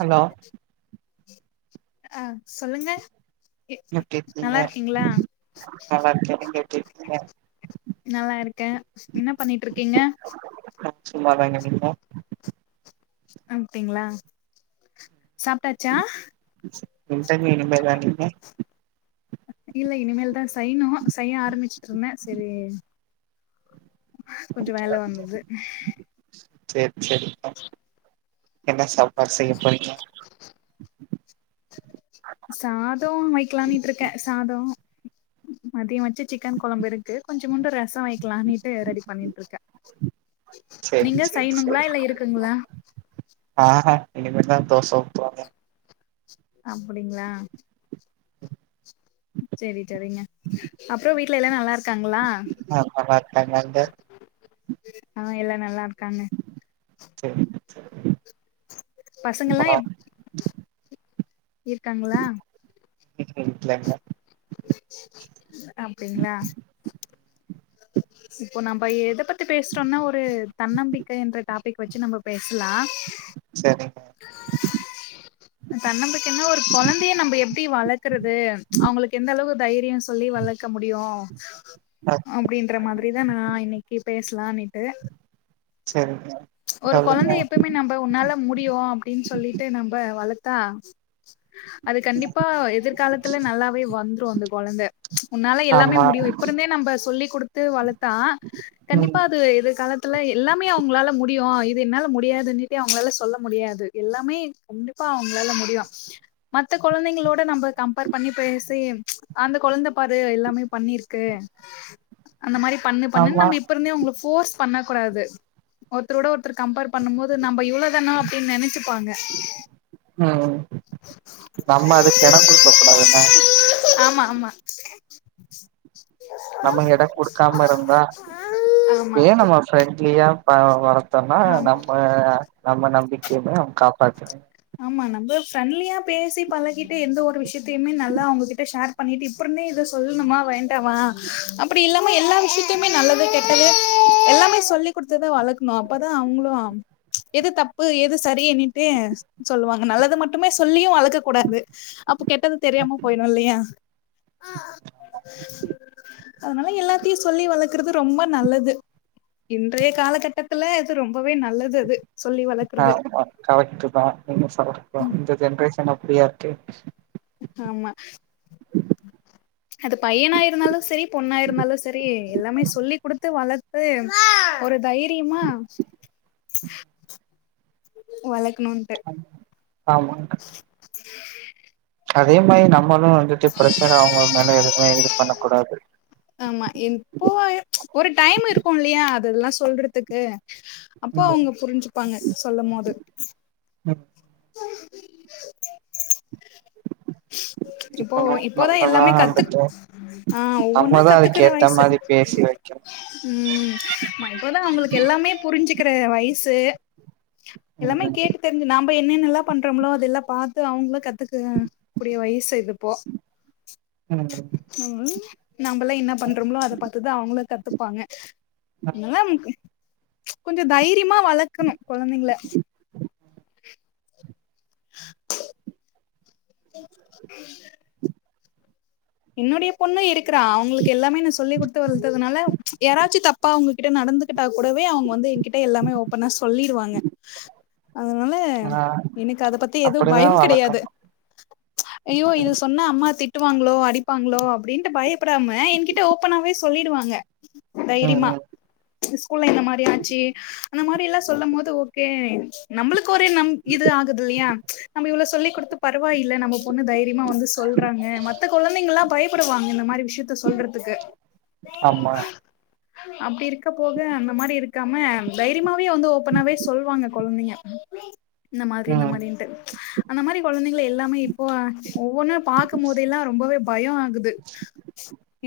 hello அ சொல்லுங்க எ- எப்படி இர்க்கீங்க நல்லா இருக்கீங்களா நல்லாருக்கே நீங்க எப்டி இர்க்கீங்க நல்லா இருக்கே என்ன பண்ணிட்ருக்கீங்க அ சும்மாதாங்க நீங்க அப்டிங்ளா சாப்டாச்சா [unintelligible] இந்ததாலிங்க இல்ல இனிமேல்தா செய்ணு செய ஆரம்பிச்சுட்ருந்த செரி வந்தது செர் செரி என்ன சாப்பாட் செய்யப்போரிங்க சாதோ வெக்லானிட்ருக்கே சாதொ மதியொ வெச்ச சிக்கன் கொழம்பு இருக்கு கொஞ்சொ முண்டு ரசொ வெக்கலானிட்டு ரெடி பண்ணிட்ருக்கே சேரி நீங்க சய்யணுங்ளா இல்ல இருக்குங்ளா ஆஹ இனிமேட் தா தோச ஊத்துவாங்க அப்புடிங்ளா செரி செரிங்க அப்றொ வீட்ல எல்லா நல்லாருக் க்காங்களா ஆ நல்லா இருக்காங்க அங்க ஆ எல்லா நல்லார்காங்க செரி செரி பசங்கல்லா எப் ஈர்க்காங்களா வீட்ல இல்ல அப்டிங்ளா இப்போ நம்ம எத பத்தி பேஸ்றோன்னா ஒரு தன்னம்பிக்க என்ற டாப்பிக் வெச்சு நம்ப பேஸ்லா சரிங்க தன்னம்பிக்கன்னா ஒரு கொழந்தைய நம்ப எப்டி வளக்கறது அவுங்களுக்கு எந்த அளவு தைரியொ சொல்லி வளக்க முடியு ஆ அப்படின்ற மாதிரிதா நா இன்னைக்கு பேஸ்லானிட்டு சேரிங்க ஒரு சொல்லுங்க கொழந்த எப்பய்மே நம்ப உன்னால முடியு அப்படின் சொல்லிட்டு நம்ப வளத்தா அது கண்டிப்பா எதிர்காலத்துல நல்லாவே வந்துரு அந்த கொழந்த உன்னால எல்லாமே ஆமா முடியு இப்பருந்தே நம்ப சொல்லி் குடுத்து வளத்தா ம் கண்டிப்பா அது இது காலத்துல எல்லாமே அவுங்களால முடியு இது என்னால முடியாதுன்ட்டு அவங்களால சொல்ல முடியாது எல்லாமே கண்டிப்பா அவுங்களால முடியு மத்த கொழந்தைங்ளோட நம்ப கம்பேர் பண்ணி பேசி அந்த கொழந்தப்பாரு எல்லாமே பண்ணிருக்கு அந்த மாரி பண்ணு பண்ணுன் ஆமா நம்ப இப்பருந்தே உங்களுக் ஃபோர்ஸ் பண்ணக்கூடாது ஒர்த்தரோட ஒர்த்தரு கம்ப்பேர் பண்ணும்மோது நம்ப இவ்ளோ தானா அப்டின் நெனச்சு ப்பாங்க ஓ நம்ம அதுக் எடங்குடுக்க கூடாதுன்ன ஆம்மா ஆம்மா நம்ம எடங் குடுக்காம இருந்தா ஆமா ஏன் நம்ம ஃப்ரெண்ட்லியா ப வர தன்னா ஆம் நம்ம நம்ம நம்பிக்கிய ந காப்பாத்திக் ஆம்மா நம்ப ஃப்ரெண்ட்லியா பேசி பழகிட்டு எந்த ஒரு விஷ்யத்தையுமே நல்லா அவங்ககிட்ட ஷேர் பண்ணிட்டு இப்புட்னே இத சொல்ணுமா வேண்டாமா அப்டி இல்லா எல்லா விஷ்யத்தையுமே நல்லது கெட்டது எல்லாமே சொல்லி் குட்த்ததா வளக்ணு அப்பதா அவுங்குளு எதுதப்பு எதுசரிணிட்டு சொல்லுவாங்க நல்லது மட்டுமே சொல்லியு அளக்கத்கூடாது அப்ப கெட்டது தெரியாம போயனும் இல்லையா ஆ அதனால எல்லாத்தையு சொல்லி வளக்கறது ரொம்ப நல்லது இன்றைய காலகட்டத்துல அது ரொம்பவே நல்லது அது சொல்லி வளக்கற்து கரெக்ட்டு தா நீங்க சொல இந்த ஜென்ரேஷன் அப்புடியா இருக்கு ஆமா அது பையனா இருந்தாலு செரி பொண்ணா இருந்தாலு செரி எல்லாமே சொல்லி கொடுத்து வளத் து ஒரு தைரியிமா வழக்குனுன்டு ஆமா அதே மாரி நம்மளு வந்துட்டு ப்ரஷர் அவுங்க மேலு எதுமே இது பண்ண கூடாது ஆமா எப்போ ஒரு டைம் இருக்கு இல்லையா அதெல்லா சொல்ற்துக்கு அப்போ ம் அவுங்க புரிஞ்சிப்பாங்க சொல்லம் போது ம் இப்போ புரிஞ்சுக்கணு இப்போதா நம்மதா எல்லாமே கத்து வந்துட்டு ஆ ஒவ்வொன்னா நம்மதா அதுக்கு கத்துக்குற ஏத்த வயசு மாரி பேசி வைக்கணு ம் இப்பதா அவுங்களுக்கு எல்லாமே புரிஞ்சுக்கிற வயசு எல்லாமே ம் கேக் தெரிஞ்சு நாம் அப்ப என்னென்னல்லா பண்றோம்முளோ அதெல்லா பாது அவுங்களு கத்துக்க கூடிய வயசு இதுப்போ [unintelligible] கெளம்பனு ம் நம்மல்லா என்ன பண்றோம்ளோ அத பாத்துதா அவுங்களு கத்துப்பாங்க இல்லம் கொஞ்சோ தைரியமா வளக்கணு குழந்தைங்கள என்னுடைய பொண்ணு இருக்கிறா அவுங்களுக்கு எல்லாமே நா சொல்லிக் கொடுத்து வளததுனால யாராச்சு தப்பா உங்ககிட்ட நடந்து கிட்டா கூடவே அவுங்க வந்து எகிட்ட எல்லாமே ஓபனா சொல்லிடுவாங்க அதனால ஆ எனக்கு அத பத்தி எது அப்டிதா பயோ கிடயாது வளக்கணு அயோ ம் இது சொன்னா அம்மா திட் ட்டுவாங்களோ அடிப்பாங்களோ அப்டின்ட்டு பயப்படாம எகிட்ட ஓபனாவே சொல்லிடுவாங்க ம் தைரிய்மா ம் ஸ்கூல்ல இந்த மாரி ஆச்சு அந்த மாரி எல்லா சொல்லும் போது ஓகே நம்மளுக்கு ஒரே நம் இது ஆகுது இல்லியா நம்ம இவ்ளவு சொல்லி கொடுத்து பரவாயில்ல நம்ம பொண்ணு தைரியமா வந்து சொல்றாங்க மத்த குழந்தைங்கல்லா பயப்படுவாங்க இந்த மாரி விஷயத்த சொல்றதுக்கு ஆமா அப்டி இருக்கம் போது அந்த மாரி இருக்காம தைரியமாவே வந்து ஓப்பனாவே சொல்லுவாங்க குழந்தைங்க [unintelligible] இந்த மாதிரி இந்த ம் மாதிரின்ட்டு அந்த மாரி குழந்தைங்க எல்லாமே இப்போ ஒவ்வொன்னு பாக்கும் போதே எல்லா ரொம்பவே பயோ ஆகுது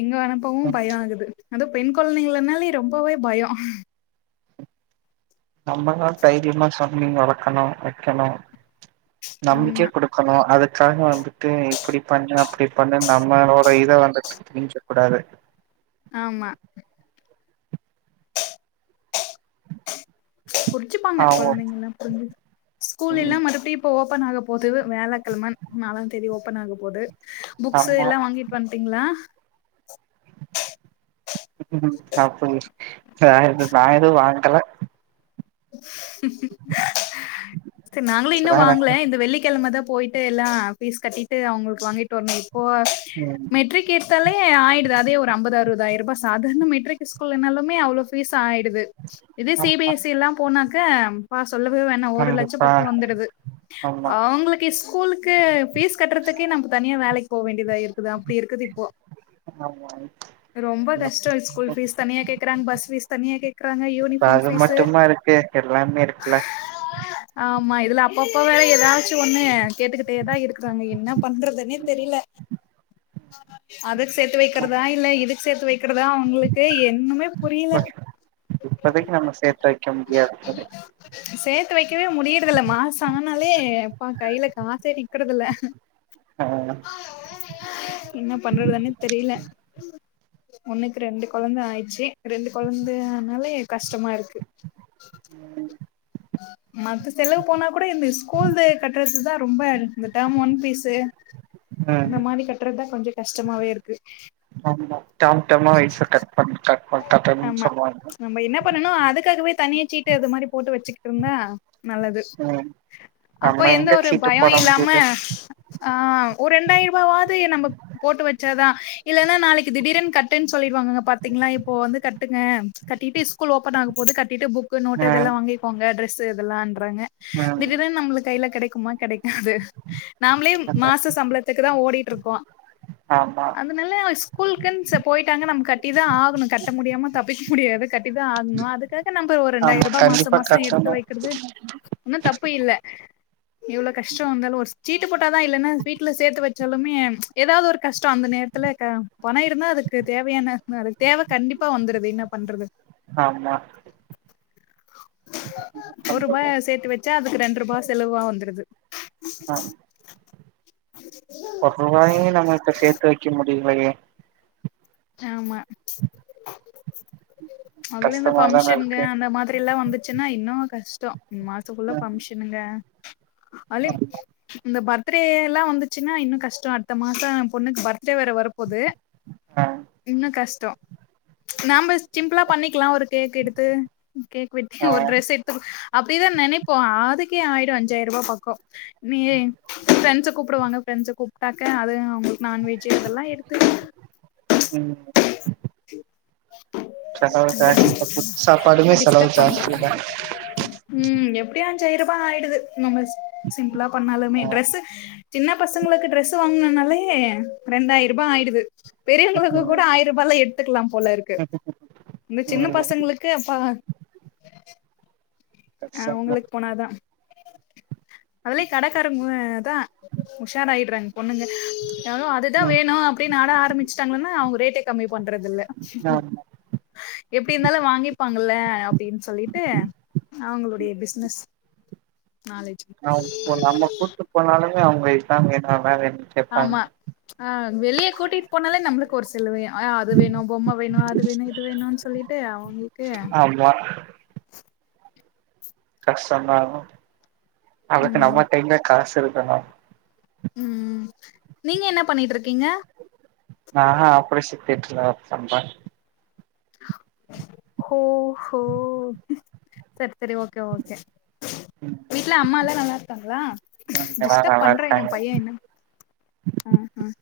எங்க அனுப்பவு ம் பயோ ஆகுது அது பெண் கொழ்ந்தைங்கனாலே ரொம்பவே பயோ நம்மளா தைரியமா சொல்லி வளக்கணு வைக்கணு நம்பிக்கே ம் கொடுக் கணு அதுக்காக வந்துட்டு இப்டி பண்ணு அப்டி பண்ணு நம்மளோட இத வந்துடு திணிச்ச கூடாது ஆமா புரிச்சுப்பாங்க ஆமா குழந்தைங்க எல்லா புரிஞ்சு ஸ்கூல் எல்லா ம் மறுப்டியு ஓபன் ஆக போகுது வேழக்கிழமன் நாலாந்தேதி ஓபன் ஆக போது புக்ஸ் ஆமா எல்லா வாங்கி வண்ட்டீங்களா அப்டிது நா எது நா எதுவுவு வாங்கல சரி நாங்களு இன்னு இப்பதா வாங்கல எனக்கு இந்த வெள்ளிக்கிழமை தா போயி ட்டு எல்லா பீஸ் கட்டிட்டு அவங்களுக்கு வாங்கிட்டு வரணு இப்போ ம் மெட்ரிக் கீர்த்தாலே ஆயிடுது அதே ஒரு அம்பது அறுபதாயிர ரூபா சாதாரண மெடீரிக் ஸ்கூல்னாலுமே அவ்வளோ ஃபீஸ் ஆயிடுது இது சி பி ஆமா எஸ் சி எல்லாம் போனாக்க பா சொல்லவே வேணாம் ஒரு லட்சம் கண்டிப்பா பக்கம் வந்துடுது ஆமா அவங்களுக்கு கி ஸ்கூலுக்கு ஃபீஸ் கட்டுறதுக்கே நம்ம தனியா வேலைக்கு போக வேண்டியதா இருக்குது அப்டி இருக்குது இப்போ ஆமாங் ரொம்ப கஷ்டோ ஸ்கூல் ஃபீஸ் தனியா கேக்குறாங்க பஸ் ஃபீஸ் தனியா கேக்குறங்க இப்ப யூனிஃபார்ம் அது ஃபீஸ் மட்டுமா இருக்கு எல்லாமே இருக்குல ஆமா இதுல அப்பப்ப வேற ஏதாச்சு ஒண்ணு கேட்டுக்கிட்டேதா இருக்கறாங்க என்ன பண்றதுன்னே தெரியல அதுக்கு சேத்து வெக்கிறதா ஆமா இல்ல இதுக்கு சேத்து வெக்கிறதா அவங்களுக்கு என்னமே இப்போதக்கு நம்ம சேத்து வெக்க முடியாது தானே சேத்து வெக்கவே முடியறதில்லமா மாசோ ஆனாலேப்பா கையில காசே நிக்கறத இல [inaudible] ஆ என்ன பண்றதுனே தெரியல ஒன்னுக்கு ரெண்டு கொழந்த ஆயிடுச்சு ரெண்டு கொழந்தை ஆனாலே கஷ்டமா இருக்கு [inaudible] ம் ஆ மத்த செலவு போனா கூட இந்த ஸ்கூல்து கட்டறதுதா ரொம்ப இந்த டெர்ம் ஒன் பீஸூ ம் இந்த மாதிரி கட்டுறதுதா கொஞ்சோ கஷ்டமாவே இருக்கு ஆமா டாம் டாம வயிச கட் பண்கா ஆமா நம்ம என்னப் பண்ணனு அதுக்காகவே தனியா சீட்டு அது மாதிரி போட்டு வச்சிகிட்டோன்னா நல்லது ம் அப்போ நம்ம எந்த எங்க ஒரு சீட்டு பயோ போட இல்லாம முடியுது ஆ ஒரு ரெண்டாயிர ரூபாவது நம்ப போட்டு வச்சாதா இல்லன்னா நாளைக்கு திடீரின் கட்டுன் சொல்லிடுவாங்கங்க பாத்தீங்களா இப்போ வந்து கட்டுங்க கட்டிட்டு ஸ்கூல் ஓப்பன் ஆகும் போது கட்டிட்டு புக்கு நோட்டு் இதெல்லா ம் வாங்கிக்கோங்க ட்ரெ ஸ் இதெல்லான்றாங்க ம் திடீரின் நம்ளுக்கு கையில கெடைக்குமா கெடைக்காது நாமளே மாச சம்பளத்துக்கு தா ஓடிட்டு இருக்கோ ஆமா அதனால அவ ஸ்கூலுக்குன்ஸ் போயிட்டாங்க நம் கட்டி தா ஆகணு கட்ட முடியாம தப்பிக்க முடியாது கட் டிதா ஆகணு அதுக்காக நம்ப ஒரு ரெண்டாயிர ஆமா ரூபா மாச கண்டிப்பா மாச எடுத்து கட்டணு வெக்கிறது ஒன்னு தப்பு இல்ல எவ்ளோ கஷ்டோ வந்தாலு ஒரு சீட்டு போட்டாதா இல்லைன்னா வீட்ல சேத்து வச்சாலுமே ஏதாவது ஒரு கஷ்டோ அந்த நேரத்துல பண இருந்தா அதுக்கு தேவையான அ தேவை கண்டிப்பா வந்துருது இன்னா பண்றது ஆமா ஒரூபா பண்றது சேத்து வச்சா அதுக்கு ரெண்டு ரூபா செலவா வந்துருது அ ஒரு ரூபாயு நம்மிட்ட சேத்து வெக்க முடியலையே ஆமா அதுல இந்த கஷ்டமாதான ஃபங்க்ஷனுங்க இருக்கு அந்த மாதிரில்லா வந்து ச்சின்னா இன்னு கஷ்டோ மாச ஃபுல்லா ம் ஃபங்க்ஷனுங்க அதிலும் ஆமா இந்த பர்த் த்ரே எல்லா வந்துச்சுன்னா இன்னு கஷ்டோ அடுத்த மாசோ எ பொண்ணுக்கு பர்த்டே வேற வர போது அ இன்னு கஷ்டோ நம்ப சிம்புளா பண்ணிக்கலா ஒரு கேக் எடுத்து கேக் வெட்டி ஆ ஒரு ட்ரெஸ் எடுத்து அப்டிதா நெனைப்போ அதுக்கே ஆயிடு அஞ்சாயிர் ரூவா பக்கோ நீயே ஃப்ரெண்ட்ஸ கூப்டுவாங்க ஃப்ரண்ட்ஸ கூப்ட்டாக்க அதுவு அவுங்களுக்கு நான்வெஜ் அதெல்லா எடுத்து ம் செலவு ரொம்ப ஜாஸ்தி டிஸ் இப்ப ஃபுட் சாப்பாடுமே ரொம்ப செலவு டிஸ்டப் பண்றோ ஜாஸ்திதா ம் எப்டியோ அஞ்சாயிரூபா ஆயிடுது நம்ம சிம் சிம்ப்ளா பண்ணாலுமே ஆ டிரெஸு சின்ன பசங்களுக்கு டிரெஸு வாங்குனாலே ரெண்டாயிர் ரூபா ஆயிடுது ம் பெரியவங்களுக்கு கூட ஆயிர ரூபால எடுத்துக்கலா போல இருக்கு இந்த சின்ன ம் பசங்களுக்கு அப்பா அ கஷ்டந்தா உங்களுக்கு போனாதா அதுலியு கடக்காரங்க தா உஷாராயிர்றாங்க ஒண்ணுங்க எவ்ளோ அதுதா ம் வேணு அப்டின்னு ஆழ ஆரம்பிச்சிட்டாங்கன்னா அவுங்க ரேட்டே கம்மி பண்றதுல்ல ஆமா எப்டி இருந்தாலு வாங்கிப்பாங்கல்ல அப்டின்னு சொல்லிட்டு அவுங்களுடைய பிசினஸ் நாளை அவுங்க நம்ம கூப்ட்டு போனாலுமே அவுங்க இதா வேணுன்னு அதா வேணுன்னு ஆமா அ வெளிய கூட்டிட்டு போனாலே நம்மலுக் க்கொரு செலவு அது வேணு பொம்ம வேணு அது வேணு இது வேணுன்னு சொல்லிட்டு அவுங்குளுக்கு பண்வே கஷ்டோ இருந்தாலு அதுக்கு ம் நம்ம கைல காசு இருக்கனு ம் ம் நீங்க என்ன பண்ணிட்ருக்கீங்க நா ஹா ஆப்ரேசன் தியேட்டர்ல ஒர்க் பண்றே ஹோ ஹோ செரி செரி ஓகே ஓகே வீட்ல அம்மால்லா நல்லா இருக்காங்களா இங்கலா டிஸ்டப் நல்லா பண்றங்க இருக்காங்க எ பைய என்ன அ அ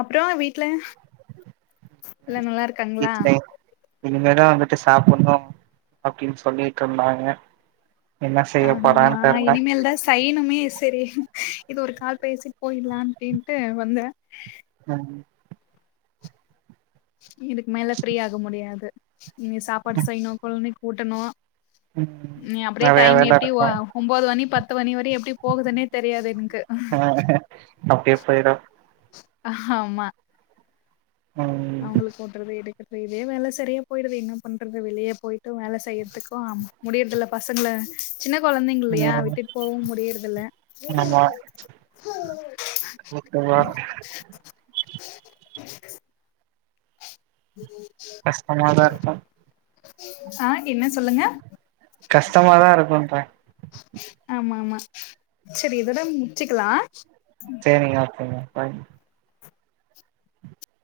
அப்றோ வீட்ல எல்லா நல்லா இருக்காங்களா வீட்லயு இனிமேதா வந்துட்டு சாப்புன்னு அப்டின்னு சொல்லிட்ருந்தாங்க என்ன செய்ய போறான் தெர்ல சைனுமே செரி இது ஒரு கால் பேசி போயிட்லா அப்டின்ட்டு வந்தே அம் இதுக்கு மேல ஃப்ரீயாக முடியாது இனி சாப்பாடு செய்யணு கோழந்தைக்கு கூட்டணு ம் இனி அப்டியே நெறைய டைம் வேல எப்டி ஒ இருக்கு ஒன்போது மணி பத்து மணி வரையு எப் எப்டி போகுதுன்னே தெரியாது என்க்கு ஆ அப்டியே போயிரு ஆமா ம் அவுங்களுக்கு தோன்றதே எடு என்க்கு இதே வேல சரியா போய்டுது என்ன பண்றது வெளியே போயிட்டு வேல செய்றதுக்கு அம் முடியறதுல்ல பசங்கள சின்ன கொழந்தைங்க இல்லையா ம் விட்டுட்டு போவு முடியறதுல்ல ஒர்க்குங்ளா கஷ்டமாதா இருக்கு ஆ என்ன சொல்லுங்க கஷ்டமாதா இருக்குன்ட்றே ஆமா ஆமா சரி இதோட முடிச்சுக்லா சேரிங்க வச்சுருங்க ஃபாய்